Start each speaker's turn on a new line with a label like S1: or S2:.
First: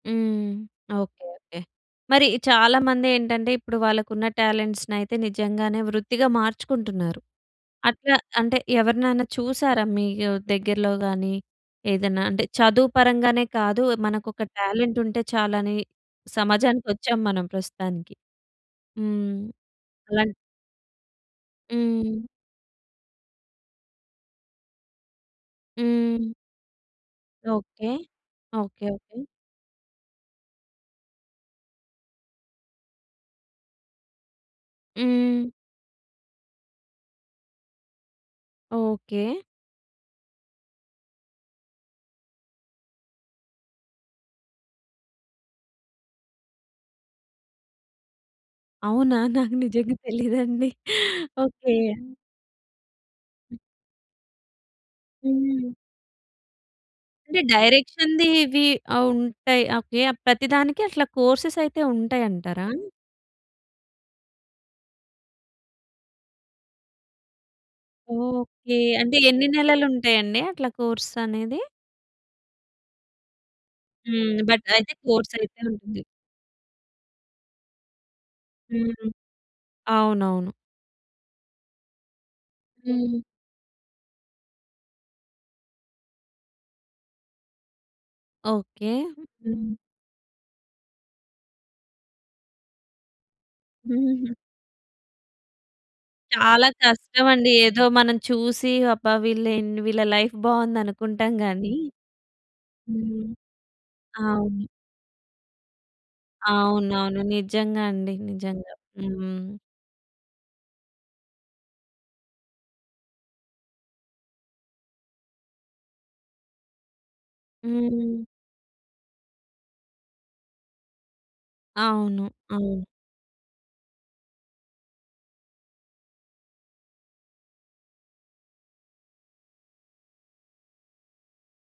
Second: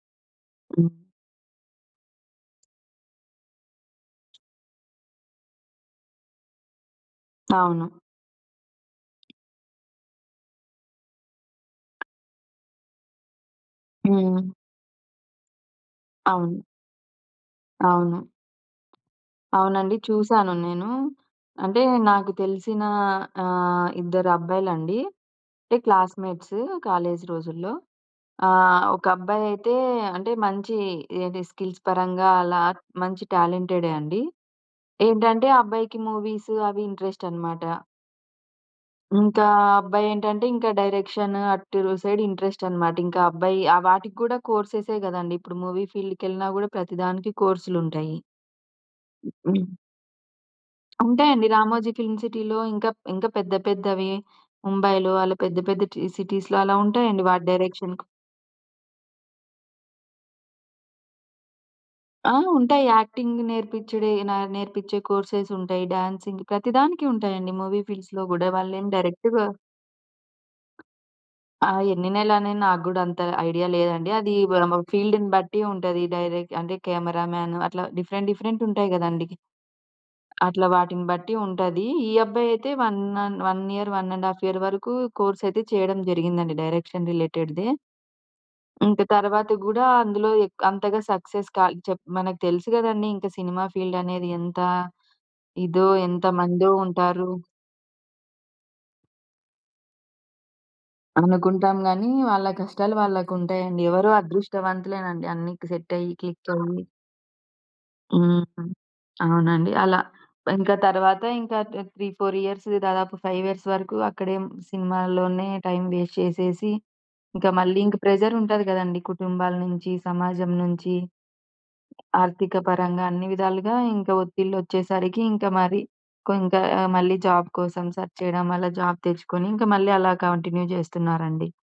S1: హ్మ్.
S2: హ్మ్.
S1: Okay. Okay. మరి చాలామందేంటంటే ఇప్పుడు వాళ్ళకు ఉన్న టాలెంట్స్‌నైతే నిజంగానే వృత్తిగా మార్చుకుంటున్నారు.
S2: అవును.
S1: అట్లా అంటే ఎవరినైనా చూసారా? మీకు దగ్గర్లో గాని ఏదన్నా అంటే చదువు పరంగానే కాదు. మనకొక
S2: హ్మ్.
S1: టాలెంట్ ఉంటే చాలని
S2: అవును.
S1: సమాజానికి వచ్చాం మనం ప్రస్తుతానికి.
S2: అవును.
S1: హ్మ్.
S2: అవునండి.
S1: అలాంటి
S2: చూసాను నేను. అంటే
S1: హ్మ్.
S2: నాకు తెలిసిన ఆహ్, ఇద్దరు అబ్బాయిలండి. అంటే
S1: హ్మ్.
S2: క్లాస్‌మేట్స్, కాలేజ్ రోజుల్లో.
S1: ఓకే.
S2: ఆహ్,
S1: ఓకే.
S2: ఒక
S1: ఓకే.
S2: అబ్బాయి అయితే అంటే మంచి అదే స్కిల్స్ పరంగా అలా మంచి టాలెంటెడే అండి. ఏంటంటే
S1: హ్మ్.
S2: ఆ అబ్బాయికి మూవీస్ అవి ఇంట్రెస్ట్ అనమాట.
S1: ఓకే.
S2: ఇంకా ఆ అబ్బాయి ఏంటంటే ఇంక డైరెక్షన్ అటు సైడ్ ఇంట్రెస్ట్ అనమాట. ఇంకా అబ్బాయి ఆ వాటికి కూడా కోర్సెసే గదండీ! ఇప్పుడు మూవీ ఫీల్డ్‌కెళ్ళినా కూడా ప్రతి దానికి కోర్సులు ఉంటాయి.
S1: అవునా! నాకు
S2: హ్మ్.
S1: నిజంగా తెలీదండి.
S2: ఉంటాయండి.
S1: ఓకే.
S2: రామోజీ ఫిల్మ్ సిటీలో ఇంకా ఇంకా పెద్ద పెద్దవి, ముంబైలో అలా పెద్ద
S1: హ్మ్.
S2: పెద్ద టి సిటీస్‌లో అలా ఉంటాయండి
S1: అంటే
S2: వాటి డైరెక్షన్.
S1: డైరెక్షన్‌ది ఇవి ఆహ్, ఉంటాయి. ఓకే. ప్రతి దానికి అట్లా కోర్సెస్ అయితే
S2: ఆ!
S1: ఉంటాయంటారా?
S2: ఉంటాయి. యాక్టింగ్ నేర్పిచ్చేడే, న నేర్పిచ్చే కోర్స్ ఉంటాయి. డ్యాన్సింగ్ ప్రతి దానికి ఉంటాయండి మూవీ ఫీల్డ్స్‌లో గూడా
S1: ఓకే.
S2: వాళ్ళేం
S1: అంటే
S2: డైరెక్ట్‌గా
S1: ఎన్ని నెలలు ఉంటాయండి అట్లా కోర్స్ అనేది?
S2: ఆ! ఎన్ని నెలలు అని నాకు గూడా అంత ఐడియా లేదండి. అది
S1: హ్మ్. బట్
S2: [unintelligible]
S1: అయితే
S2: ఫీల్డ్‌ని
S1: కోర్స్ అయితే
S2: బట్టి
S1: ఉంటుంది.
S2: ఉంటది డైరెక్ట్ అంటే కెమెరామన్ అట్లా డిఫరెంట్ డిఫరెంట్ ఉంటాయి
S1: హ్మ్.
S2: గదండీ!
S1: అవునవును.
S2: అట్లా వాటిని బట్టి ఉంటది. ఈ అబ్బాయి అయితే 1
S1: హ్మ్.
S2: అన్ 1 ఇయర్, 1½ ఇయర్ వరకు కోర్సెస్ అయితే చేయడం జరిగిందండి డైరెక్షన్ రిలేటెడ్‌దే.
S1: ఓకే.
S2: ఇంక తరువాత
S1: హ్మ్.
S2: గూడా అందులో ఎ అంతగా సక్సెస్ కా చెప్ మనకు తెలుసు గదండీ! ఇంకా సినిమా ఫీల్డ్ అనేది ఎంత ఇదో ఎంత
S1: చాలా
S2: మందో ఉంటారు.
S1: కష్టమండి. ఏదో మనం చూసి అబ్బా! వీళ్ళేం వీళ్ళ లైఫ్ బాగుందనుకుంటాం గాని
S2: అనుకుంటాం గానీ వాళ్ళ కష్టాలు
S1: హ్మ్.
S2: వాళ్ళకుంటాయండి. ఎవరో
S1: అవును.
S2: అదృష్టవంతులేనండి అన్ని సెట్ అయ్యి, క్లిక్ అయ్యి
S1: అవునవును. నిజంగా అండి.
S2: హ్మ్.
S1: నిజంగా. హ్మ్.
S2: అవునండి. అలా ఇంకా తర్వాత ఇంకా ఆహ్, 3, 4 ఇయర్స్ దాదాపు 5 ఇయర్స్ వరకు అక్కడే సినిమాల్లోనే టైమ్ వస్తే చేసేసి, ఇంకా మళ్ళీ ఇంకా
S1: హ్మ్.
S2: ప్రెషర్ ఉంటది గదండీ! కుటుంబాల నుంచి, సమాజం నుంచి
S1: అవును,
S2: ఆర్థిక
S1: అవును.
S2: పరంగా అన్ని విధాలుగా ఇంకా ఒత్తిళ్లు వచ్చేసరికి ఇంకా మరి కొ ఇంకా మళ్ళీ జాబ్ కోసం సెర్చ్ చేయడం వల్ల జాబ్ తెచ్చుకొని ఇంకా మళ్ళీ అలా కంటిన్యూ జేస్తున్నారండి.